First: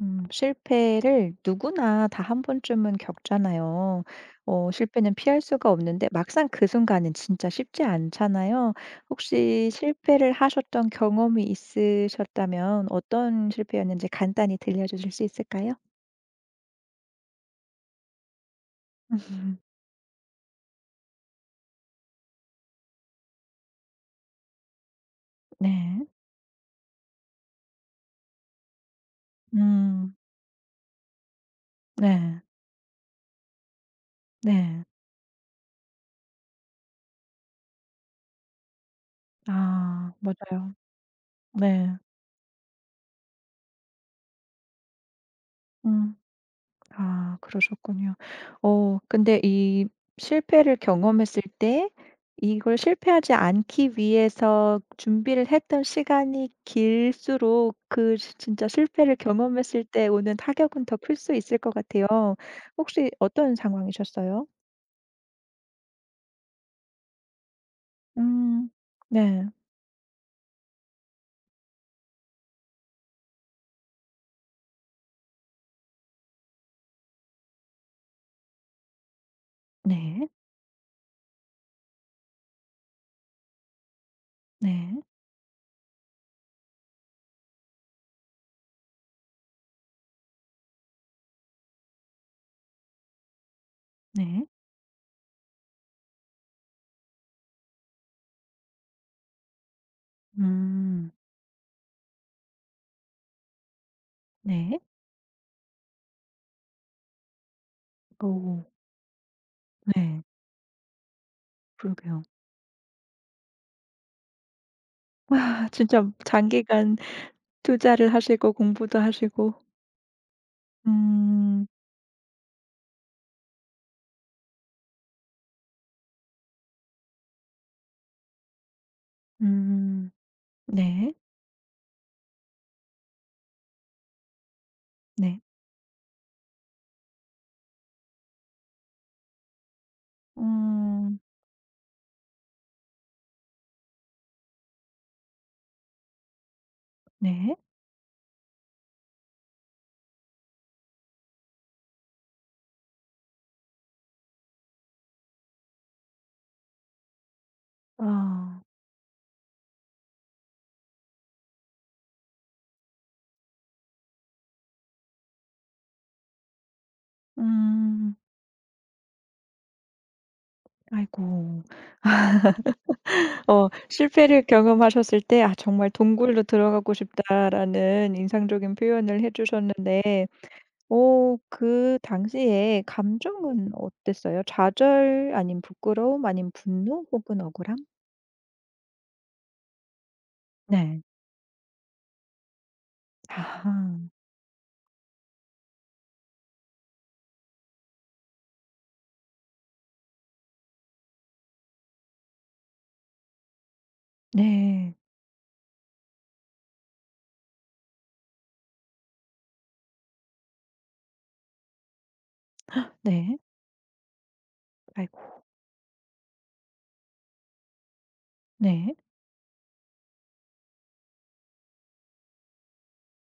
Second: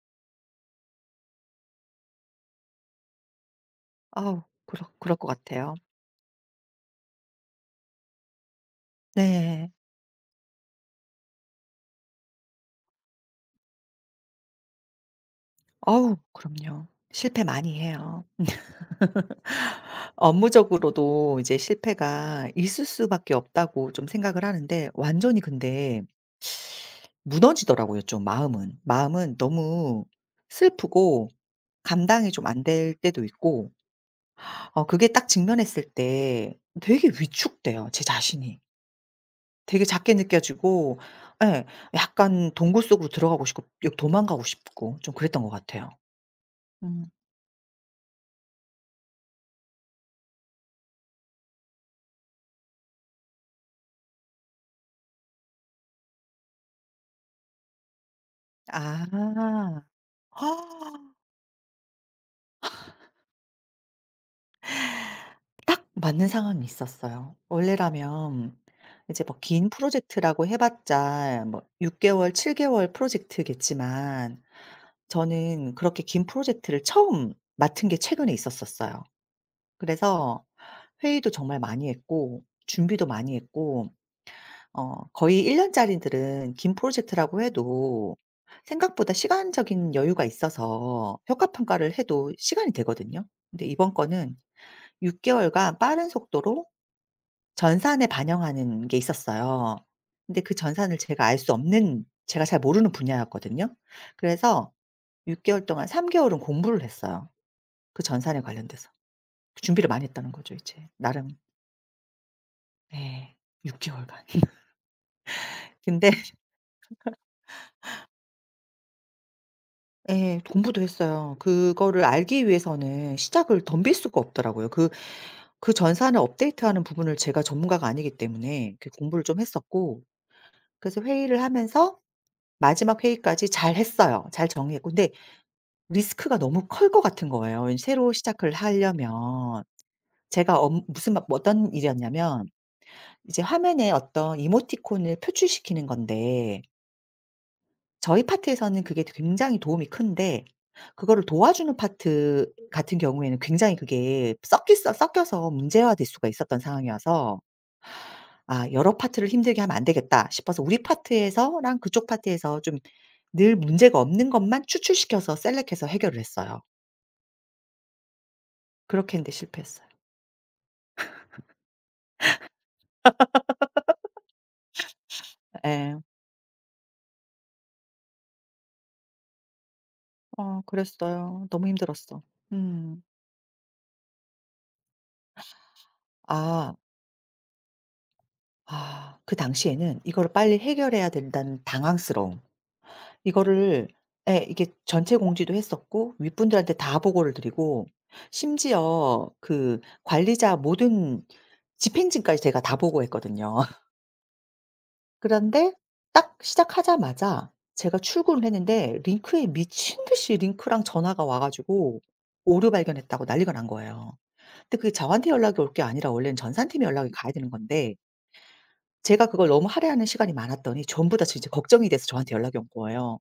실패를 누구나 다 한 번쯤은 겪잖아요. 아우 그럴 실패는 그럴 것 피할 수가 같아요. 없는데 막상 그 순간은 진짜 쉽지 않잖아요. 혹시 네. 실패를 하셨던 경험이 있으셨다면 어떤 실패였는지 간단히 들려주실 수 있을까요? 아우 그럼요. 실패 많이 해요. 업무적으로도 이제 실패가 있을 수밖에 없다고 좀 생각을 하는데 완전히 근데 네. 무너지더라고요 좀 마음은. 마음은 너무 음. 슬프고 감당이 네. 좀 안 될 때도 있고 네. 그게 딱 직면했을 때 되게 위축돼요 제 자신이. 되게 아 작게 맞아요. 느껴지고 예 네. 약간 동굴 속으로 들어가고 싶고 역 도망가고 싶고 좀 그랬던 것 같아요. 음. 음. 아 그러셨군요. 근데 이 실패를 경험했을 때 이걸 실패하지 않기 위해서 준비를 했던 시간이 길수록 그 시 진짜 실패를 아. 경험했을 때 오는 타격은 더 클 수 있을 것 같아요. 혹시 어떤 상황이셨어요? 딱 맞는 상황이 있었어요. 원래라면 음. 이제 뭐 네. 긴 프로젝트라고 해 봤자 뭐 6 개월, 7 개월 프로젝트겠지만 저는 그렇게 긴 프로젝트를 처음 맡은 게 최근에 있었었어요. 네. 그래서 회의도 정말 많이 했고 준비도 많이 했고 네. 거의 1 년짜리들은 긴 프로젝트라고 해도 생각보다 시간적인 여유가 있어서 효과 평가를 해도 시간이 되거든요. 근데 이번 거는 네. 6 개월간 빠른 속도로 전산에 반영하는 게 있었어요. 근데 그 전산을 음. 제가 알 수 없는 제가 잘 모르는 분야였거든요. 그래서 네. 6 개월 동안 3 개월은 공부를 했어요, 그 전산에 오. 관련돼서. 그 준비를 많이 네. 했다는 거죠 이제 나름. 그러게요. 예. 6 개월간. 와 진짜 근데 장기간 투자를 하시고 공부도 하시고. 예 공부도 했어요. 음. 그거를 알기 위해서는 시작을 덤빌 수가 없더라고요. 그 전산을 업데이트하는 부분을 제가 전문가가 아니기 때문에 그 공부를 좀 했었고 음. 그래서 네. 회의를 하면서 마지막 회의까지 잘했어요. 잘 정리했고 근데 네. 리스크가 너무 클 것 같은 거예요. 왠지 새로 시작을 하려면. 제가 업 무슨 음. 막 뭐 어떤 일이었냐면 이제 화면에 어떤 이모티콘을 표출시키는 건데 네. 저희 파트에서는 그게 굉장히 도움이 큰데 그거를 도와주는 파트 같은 경우에는 굉장히 그게 섞이 섞여서 문제화될 수가 있었던 상황이어서 아. '아 여러 파트를 힘들게 하면 안 되겠다.' 싶어서 우리 파트에서랑 그쪽 파트에서 좀 늘 문제가 없는 것만 추출시켜서 셀렉해서 해결을 했어요. 음. 그렇게 했는데 실패했어요. 아이고. 어 실패를 경험하셨을 때 '아 정말 예. 동굴로 들어가고 싶다.'라는 인상적인 표현을 해 주셨는데 어 오, 그랬어요. 너무 그 힘들었어. 당시에 음. 감정은 어땠어요? 좌절 아님 부끄러움 아님 아. 분노 혹은 억울함? 아 그 당시에는 이거를 빨리 네. 해결해야 된다는 당황스러움. 이거를 아 예 이게 전체 공지도 했었고 윗분들한테 다 보고를 드리고 심지어 그 관리자 모든 집행진까지 제가 다 보고했거든요. 네. 그런데 딱 시작하자마자 제가 출근을 했는데 링크에 미친 듯이 링크랑 전화가 와 가지고 "오류 발견했다."고 네. 난리가 난 거예요. 근데 그게 저한테 아이고. 연락이 올 게 아니라 원래는 전산팀에 연락이 가야 되는 건데 네. 제가 그걸 너무 할애하는 시간이 많았더니 전부 다 진짜 걱정이 돼서 저한테 연락이 온 거예요.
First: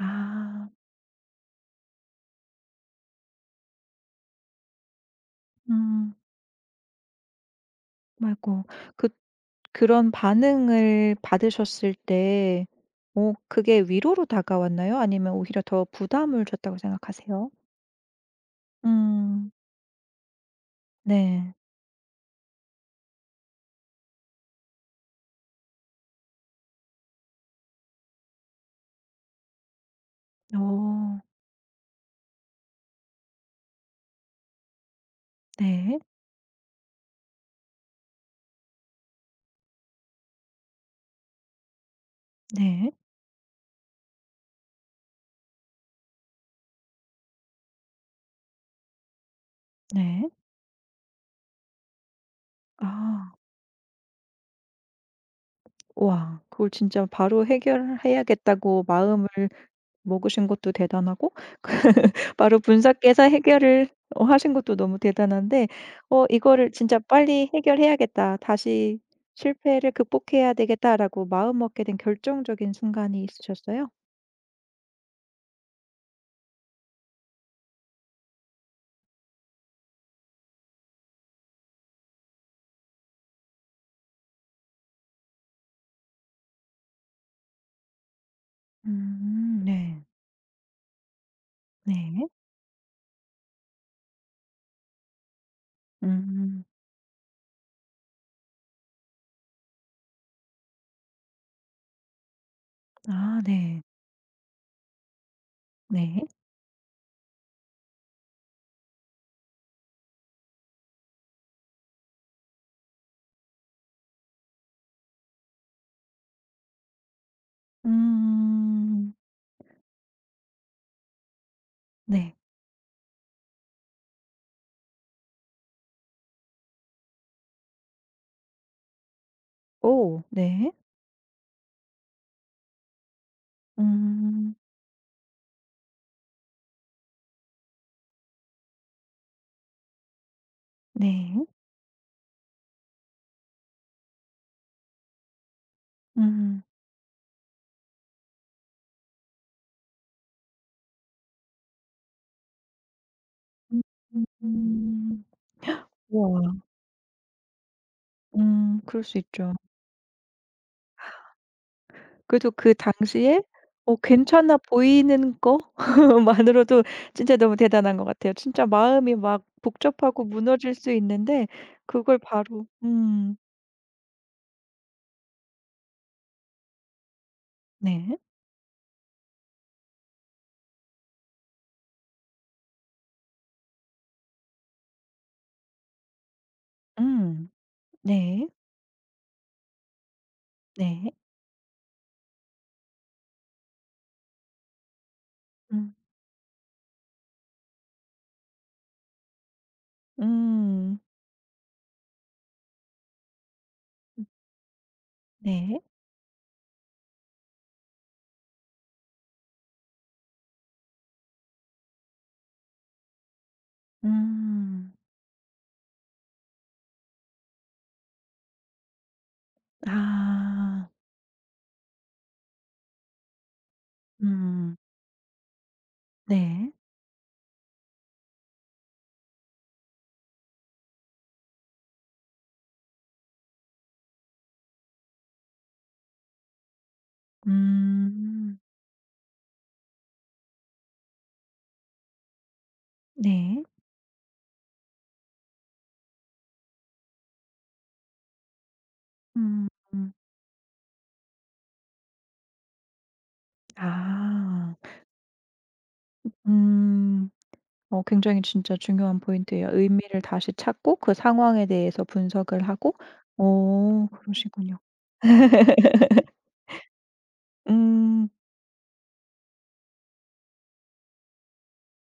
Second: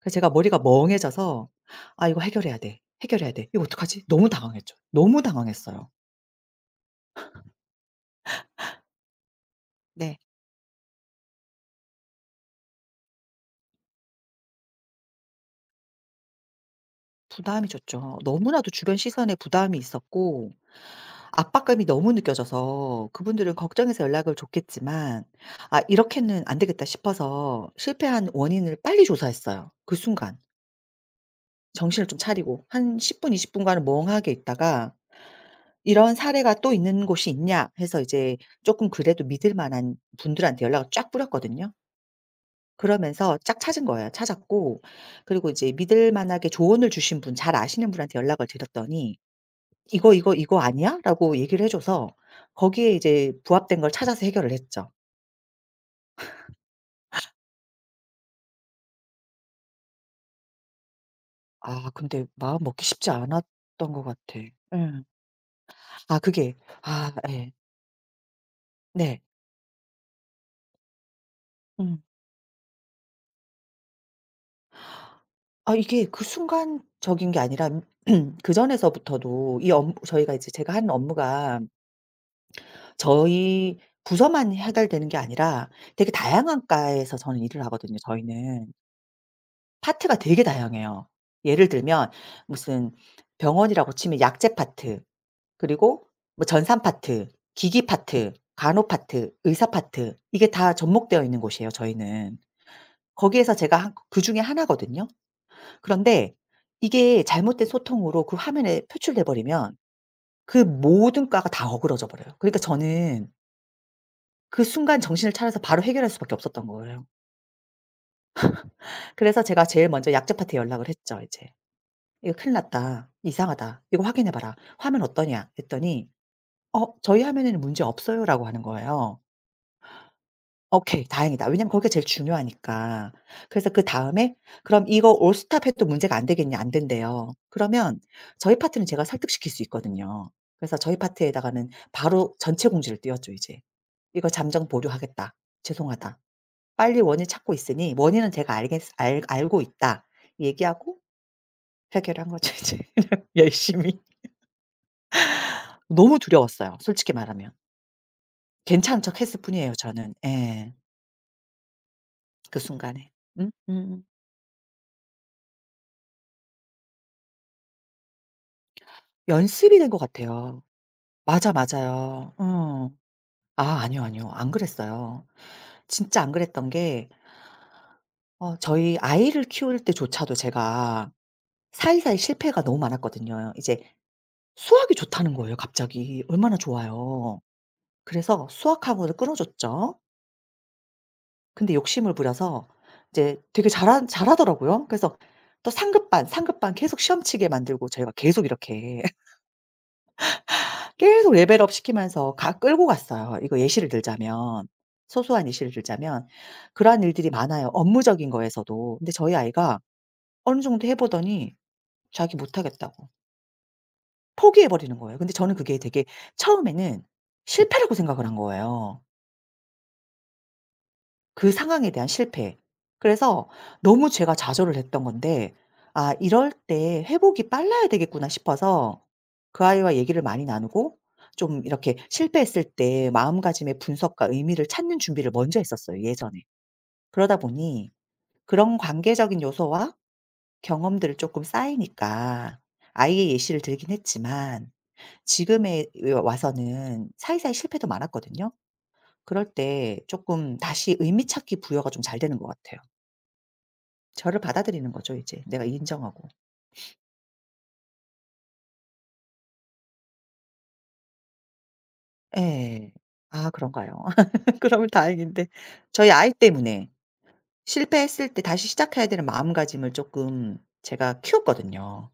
그래서 제가 머리가 멍해져서 '아 이거 해결해야 돼. 해결해야 돼. 이거 어떡하지?' 너무 당황했죠. 너무 당황했어요. 음. 아이고. 그 그런 네. 반응을 받으셨을 때 그게 위로로 다가왔나요? 아니면 오히려 더 부담을 줬다고 생각하세요? 부담이 줬죠. 너무나도 주변 시선에 음. 부담이 있었고 네. 압박감이 너무 느껴져서 그분들은 걱정해서 연락을 줬겠지만 '아 이렇게는 안 되겠다.' 싶어서 실패한 원인을 빨리 조사했어요 그 순간. 오, 정신을 좀 차리고 한 10분 20 분간은 멍하게 있다가 네. '이런 사례가 또 있는 곳이 있냐?' 해서 이제 쪼끔 그래도 믿을 만한 분들한테 연락을 쫙 뿌렸거든요. 네. 그러면서 쫙 찾은 거예요. 찾았고 그리고 이제 믿을 만하게 조언을 주신 분 잘 아시는 분한테 연락을 드렸더니 "이거, 네. 이거, 이거 아니야?"라고 얘기를 해 줘서 거기에 이제 아. 부합된 걸 찾아서 해결을 했죠. 와. 그걸 진짜 바로 해결해야겠다고 마음을 먹으신 것도 대단하고 아 근데 바로 마음 먹기 쉽지 분석해서 해결을 않았던 것 같아. 예. 하신 것도 너무 대단한데 아 어 그게 이거를 '진짜 아 빨리 예. 해결해야겠다. 다시 네. 실패를 극복해야 되겠다.'라고 마음먹게 된 음. 결정적인 순간이 있으셨어요? 아 이게 그 순간적인 게 아니라 그전에서부터도 이 업무 저희가 이제 제가 하는 업무가 저희 부서만 해결되는 게 아니라 되게 다양한 과에서 저는 일을 하거든요, 저희는. 네. 파트가 되게 다양해요. 예를 들면 네. 무슨 병원이라고 치면 약제 파트 그리고 뭐 음. 전산 파트, 기기 파트, 간호 파트, 의사 파트 이게 다 접목되어 있는 곳이에요 저희는. 아 거기에서 제가 네. 한 그중에 하나거든요. 네. 그런데 이게 잘못된 소통으로 그 화면에 표출돼 버리면 그 모든 과가 다 어그러져 버려요. 그러니까 저는 그 순간 정신을 차려서 바로 해결할 수밖에 없었던 거예요. 음. 그래서 제가 제일 먼저 약제 파트에 연락을 했죠 이제. "이거 네. 큰일 났다. 이상하다. 이거 확인해 봐라. 화면 어떠냐?" 했더니 "어 저희 화면에는 문제 없어요."라고 하는 거예요. 오 네. 오케이. 다행이다. 왜냐면 거기가 제일 중요하니까. 그래서 그다음에 음. "그럼 이거 올스톱 해도 문제가 안 되겠냐?" 안 된대요. 그러면 저희 파트는 제가 설득시킬 수 있거든요. 그래서 저희 네. 파트에다가는 바로 전체 공지를 띄웠죠 이제. "이거 잠정 보류하겠다. 죄송하다. 음. 빨리 원인 찾고 있으니 원인은 제가 알겠 알 알고 있다." 얘기하고 해결한 거죠 이제 그냥 열심히. 음. 너무 우와. 두려웠어요 솔직히 말하면. 음. 괜찮은 그럴 수 척 했을 있죠. 뿐이에요 저는. 예. 그래도 그 그 순간에. 당시에 음. 어 음. 괜찮아 보이는 거 만으로도 진짜 너무 대단한 것 같아요. 진짜 마음이 막 연습이 된 것 복잡하고 같아요. 무너질 수 있는데 맞아, 그걸 맞아요. 바로 어. 아니요, 아니요. 안 그랬어요. 진짜 안 그랬던 게 네. 저희 아이를 키울 때조차도 제가 사이사이 실패가 너무 많았거든요. 이제 수학이 좋다는 거예요 갑자기. 얼마나 좋아요. 음. 그래서 네. 수학 학원을 끊어 줬죠. 네. 근데 욕심을 부려서 이제 되게 잘한 잘하더라고요. 그래서 또 음. 상급반, 상급반 계속 시험치게 만들고 저희가 계속 이렇게 음. 계속 레벨업 시키면서 가 끌고 갔어요. 이거 예시를 들자면 소소한 예시를 네. 들자면 그러한 일들이 많아요, 업무적인 거에서도. 근데 저희 아이가 어느 정도 해 보더니 자기 못하겠다고 포기해 음. 버리는 거예요. 근데 저는 그게 되게 처음에는 실패라고 생각을 한 거예요. 아. 그 상황에 대한 실패. 그래서 너무 제가 음. 좌절을 했던 건데 '아 이럴 네. 때 회복이 빨라야 되겠구나.' 싶어서 그 아이와 얘기를 많이 나누고 좀 이렇게 실패했을 때 마음가짐의 분석과 의미를 찾는 준비를 먼저 했었어요 예전에. 그러다 보니 음. 그런 관계적인 요소와 경험들을 조금 쌓이니까 아이의 예시를 네. 들긴 했지만 지금에 와서는 사이사이 실패도 많았거든요. 그럴 음. 때 음, 조금 다시 의미 찾기 부여가 좀 잘 되는 것 같아요. 저를 아. 받아들이는 거죠 이제 내가 인정하고. 음. 굉장히 진짜 중요한 포인트예요. 의미를 다시 찾고 그 상황에 대해서 분석을 예. 하고 아 그런가요? 어 그러시군요. 그러면 다행인데 저희 아이 때문에 음. 실패했을 때 다시 시작해야 되는 마음가짐을 조금 제가 키웠거든요.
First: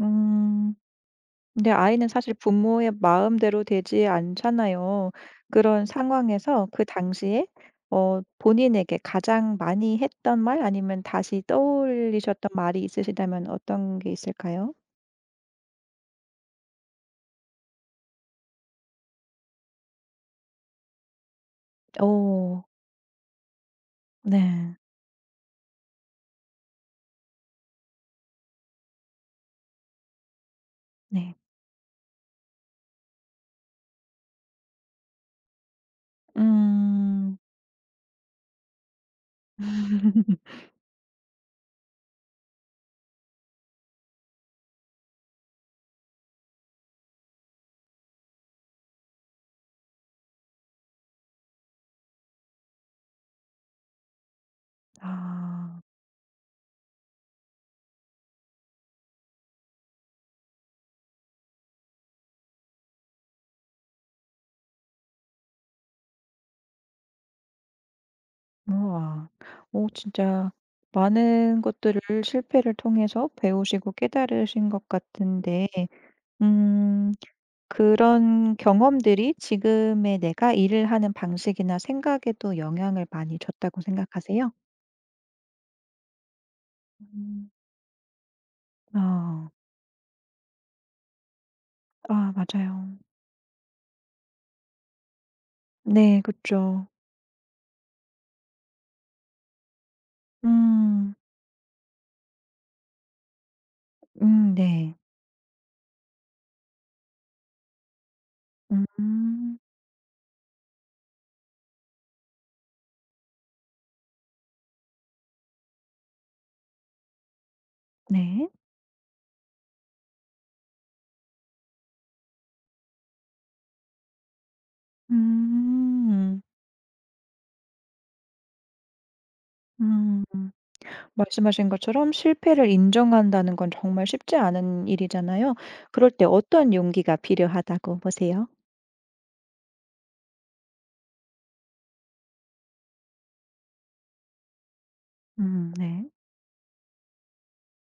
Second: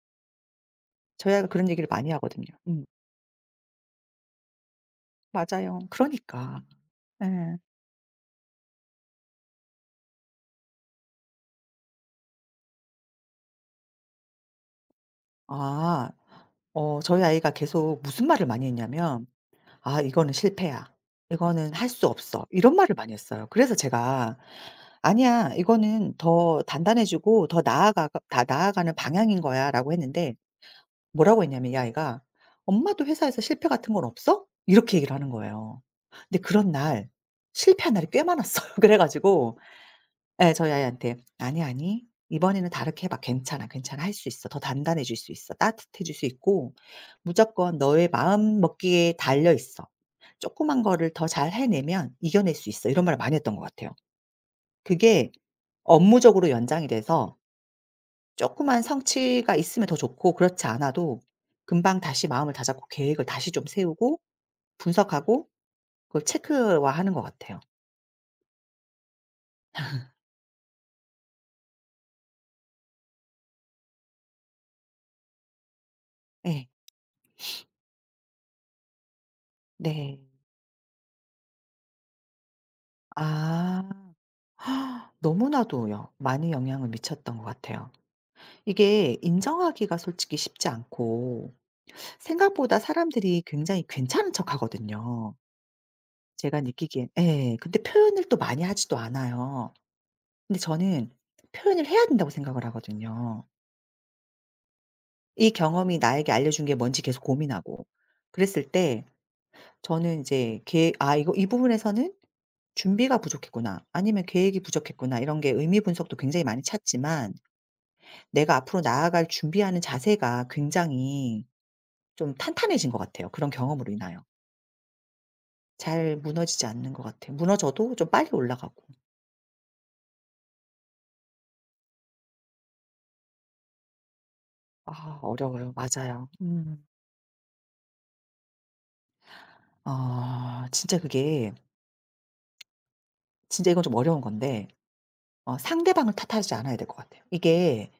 음. 저희 아이가 그런 근데 얘기를 아이는 많이 사실 하거든요. 음. 부모의 마음대로 되지 않잖아요. 맞아요. 그런 그러니까. 상황에서 그 당시에 예. 본인에게 가장 많이 했던 말 아니면 다시 떠올리셨던 말이 있으시다면 어떤 게 있을까요? 아. 저희 아이가 계속 무슨 말을 많이 했냐면 "아 이거는 실패야. 이거는 할 수 없어." 오 이런 말을 많이 했어요. 그래서 제가 네. "아니야. 이거는 더 단단해지고 더 나아가 다 나아가는 방향인 거야."라고 했는데 네. 뭐라고 했냐면 이 아이가 "엄마도 회사에서 실패 같은 건 없어?" 이렇게 얘기를 하는 거예요. 근데 그런 날 음. 실패한 날이 꽤 많았어요. 그래 가지고 예 저희 아이한테 "아니, 아니. 이번에는 다르게 해 봐. 괜찮아, 괜찮아. 할 수 있어. 더 단단해질 수 있어. 따뜻해질 수 있고 무조건 너의 마음 먹기에 달려 있어. 조그만 거를 더 잘 해내면 이겨낼 수 있어." 이런 말을 많이 했던 것 같아요. 그게 아. 업무적으로 연장이 돼서 조그만 성취가 있으면 더 좋고 그렇지 않아도 금방 다시 마음을 다잡고 계획을 다시 좀 세우고 분석하고 그걸 체크화하는 것 같아요. 우와. 오 진짜 많은 것들을 실패를 통해서 배우시고 깨달으신 것 같은데 예. 음 그런 경험들이 지금의 네. 내가 일을 하는 방식이나 생각에도 영향을 많이 줬다고 아. 생각하세요? 아, 너무나도요. 많이 영향을 미쳤던 것 음. 같아요. 이게 아. 인정하기가 솔직히 쉽지 않고 아 생각보다 맞아요. 사람들이 굉장히 괜찮은 척하거든요. 네 제가 그쵸. 느끼기엔 예. 근데 표현을 또 많이 하지도 않아요. 근데 저는 음. 표현을 해야 된다고 생각을 하거든요. 네. 이 경험이 나에게 알려준 게 뭔지 계속 고민하고 그랬을 때 음. 저는 이제 계획 '아 이거 이 부분에서는 준비가 부족했구나.' 아니면 '계획이 부족했구나.' 이런 게 의미 분석도 굉장히 많이 찾지만 네. 내가 앞으로 나아갈 준비하는 자세가 굉장히 좀 탄탄해진 것 같아요 그런 경험으로 인하여. 잘 음. 무너지지 않는 것 같아요. 무너져도 좀 빨리 올라가고. 음. 말씀하신 것처럼 실패를 인정한다는 건 정말 쉽지 않은 아 일이잖아요. 어려워요. 그럴 때 맞아요. 어떤 음. 용기가 필요하다고 보세요? 아 진짜 그게 진짜 이건 좀 어려운 건데 네. 상대방을 탓하지 않아야 될 것 같아요. 이게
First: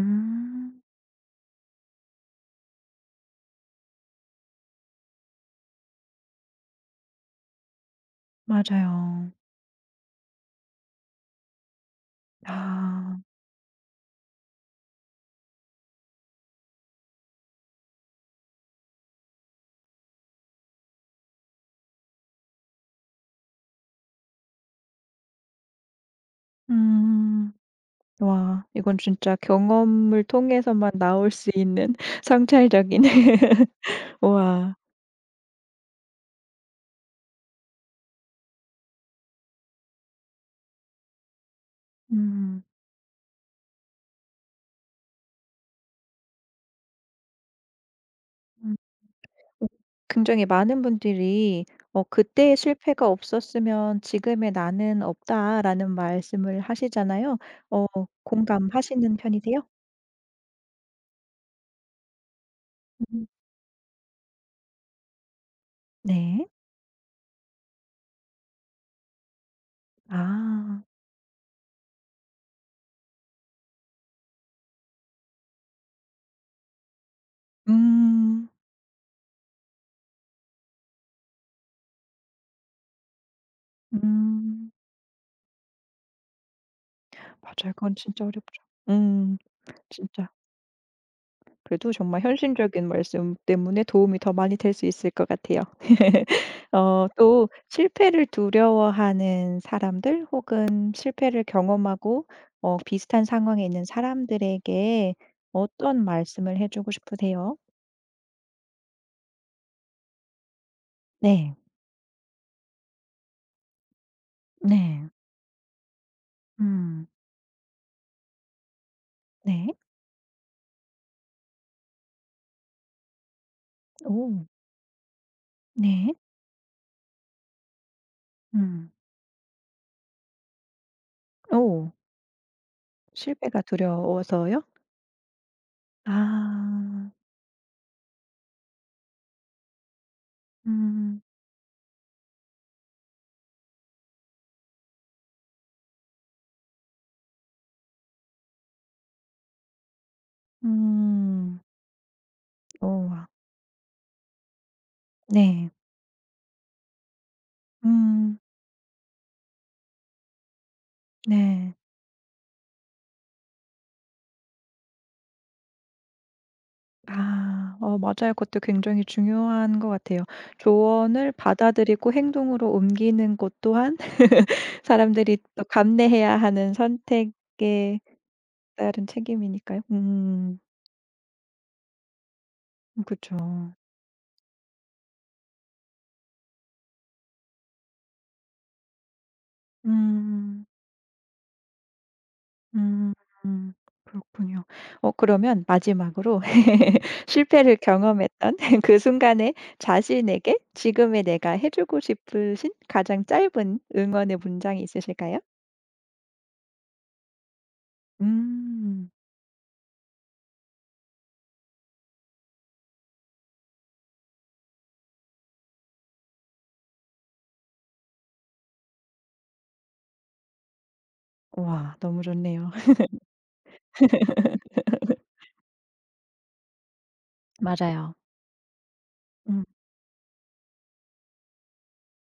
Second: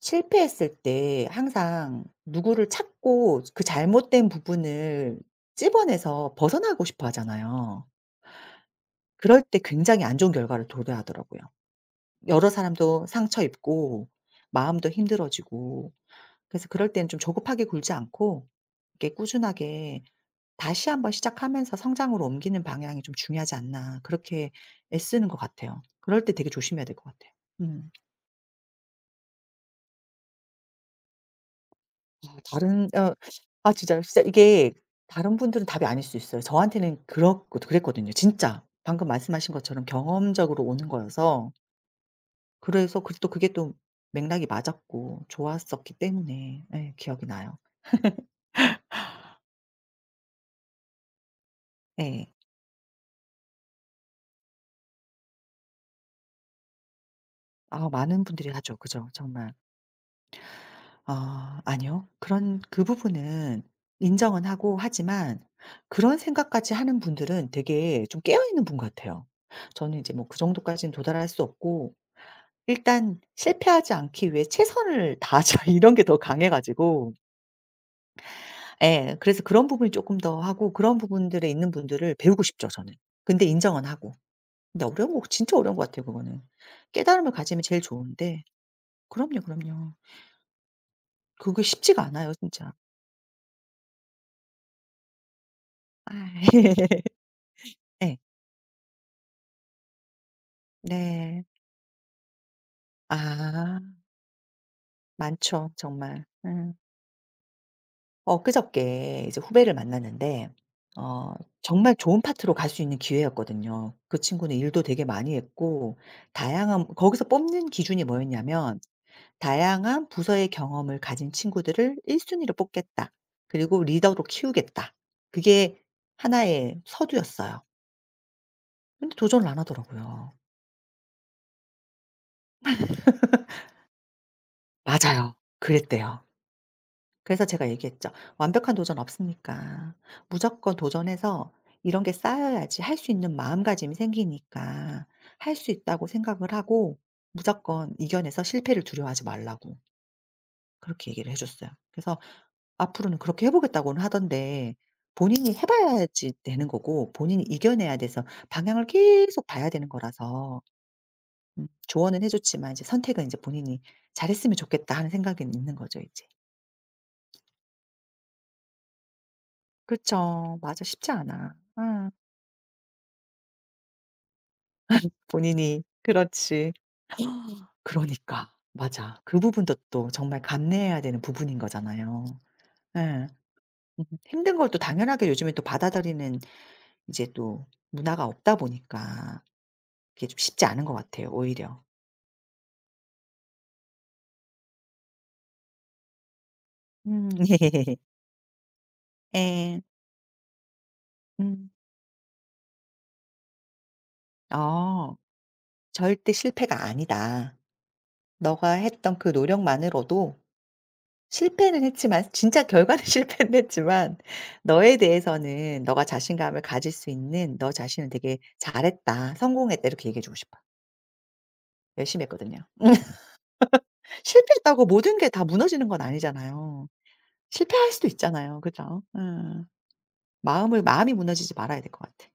실패했을 때 항상 누구를 찾고 그 잘못된 부분을 찝어내서 벗어나고 싶어 하잖아요. 맞아요. 그럴 때 굉장히 안 좋은 결과를 도래하더라고요. 여러 사람도 아. 상처 입고 마음도 힘들어지고 그래서 그럴 때는 좀 조급하게 굴지 않고 이렇게 꾸준하게 다시 한번 시작하면서 성장으로 옮기는 방향이 좀 중요하지 않나 그렇게 애쓰는 것 같아요. 그럴 때 되게 조심해야 될 것 같아요. 음. 음. 와 이건 진짜 경험을 통해서만 나올 수 있는 아 다른 성찰적인 어 아 진짜 진짜 이게 와 다른 분들은 답이 아닐 수 있어요. 저한테는 그렇고 그랬거든요 진짜. 방금 말씀하신 것처럼 경험적으로 오는 거여서 음. 그래서 그 또 그게 또 맥락이 맞았고 좋았었기 때문에 예 기억이 나요. 음. 음 굉장히 많은 분들이 어 네, "그때의 실패가 없었으면 지금의 나는 없다."라는 말씀을 하시잖아요. 어 아 많은 분들이 하죠. 그죠? 공감하시는 정말. 편이세요? 아 아니요. 그런 그 음 부분은 인정은 하고 하지만 그런 네. 생각까지 하는 분들은 되게 좀 깨어 있는 분 같아요. 저는 이제 뭐 그 아. 정도까지는 도달할 수 없고 일단 '실패하지 않기 위해 최선을 다하자.' 이런 게 더 강해 가지고 음. 예. 그래서 그런 부분이 조금 더 하고 그런 부분들에 있는 분들을 배우고 싶죠 저는. 근데 인정은 하고. 음. 근데 어려운 거 진짜 어려운 것 같아요 그거는. 깨달음을 가지면 맞아요. 제일 그건 진짜 좋은데 어렵죠. 음. 그럼요, 그럼요. 진짜. 그게 그래도 쉽지가 정말 않아요 진짜. 현실적인 말씀 때문에 도움이 더 많이 될 수 있을 것 같아요. 아. 또 예. 실패를 두려워하는 사람들 혹은 실패를 네. 경험하고 비슷한 상황에 아 있는 사람들에게 많죠 어떤 정말. 말씀을 해 음. 주고 싶으세요? 엊그저께 이제 후배를 만났는데 어 네. 정말 좋은 파트로 갈 수 있는 기회였거든요. 그 친구는 일도 되게 네. 많이 했고 다양한 음. 거기서 뽑는 기준이 뭐였냐면 네. '다양한 부서의 경험을 가진 친구들을 1 순위로 뽑겠다. 그리고 리더로 오. 키우겠다.' 그게 네. 하나의 서두였어요. 음. 근데 도전을 안 하더라고요. 오. 실패가 두려워서요? 맞아요. 그랬대요. 아. 그래서 제가 얘기했죠. "완벽한 도전 없으니까 무조건 음. 도전해서 이런 게 쌓여야지 할 수 있는 마음가짐이 생기니까 할 수 있다고 생각을 하고 무조건 이겨내서 실패를 두려워하지 말라고." 그렇게 얘기를 해 음. 줬어요. 그래서 오 앞으로는 와 그렇게 해 보겠다고는 하던데 본인이 해 네. 봐야지 되는 거고 본인이 이겨내야 돼서 음. 방향을 계속 봐야 되는 거라서 네. 조언은 해 줬지만 이제 선택은 이제 본인이 '잘했으면 좋겠다.' 하는 생각은 있는 거죠 이제. 아. 어 맞아요. 그것도 굉장히 중요한 것 같아요. 그쵸. 맞아. 쉽지 조언을 않아. 아 받아들이고 행동으로 옮기는 것 또한 사람들이 또 본인이 감내해야 그렇지. 하는 선택에 그러니까. 따른 맞아. 그 부분도 책임이니까요. 또 정말 음. 감내해야 되는 부분인 거잖아요. 그 예. 렇 힘든 걸 또 당연하게 요즘에 또 받아들이는 이제 또 문화가 없다 보니까 그게 좀 음. 쉽지 않은 것 같아요 오히려. 음. 음. 그렇군요. 그러면 마지막으로 음. 실패를 경험했던 그 순간에 예. 자신에게 지금의 내가 해 음. 주고 싶으신 가장 짧은 응원의 문장이 어. 있으실까요? '절대 실패가 아니다. 너가 음. 했던 그 노력만으로도' 실패는 했지만 진짜 결과는 실패는 했지만 너에 대해서는 너가 자신감을 가질 수 있는 '너 자신을 되게 잘했다. 성공했다.' 이렇게 얘기해 주고 싶어요. 와 너무 열심히 했거든요. 좋네요. 실패했다고 모든 게 다 무너지는 건 아니잖아요. 실패할 수도 맞아요. 있잖아요. 그죠? 음. 음. 마음을 마음이 무너지지 말아야 될 것 같아.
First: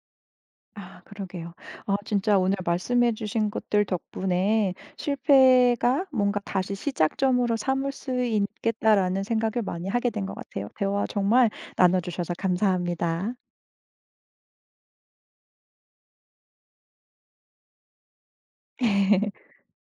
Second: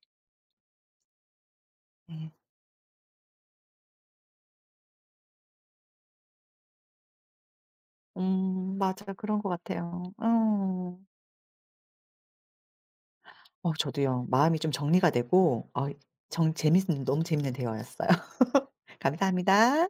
아 그러게요. 아 네. 진짜 오늘 말씀해 주신 것들 덕분에 '실패가 뭔가 다시 시작점으로 삼을 수 맞아 있겠다.'라는 그런 것 생각을 많이 하게 같아요. 된 것 같아요. 대화 음. 정말 나눠 주셔서 감사합니다. 저도요. 마음이 좀 정리가 되고 어 정 재밌는 너무 재밌는 대화였어요. 감사합니다.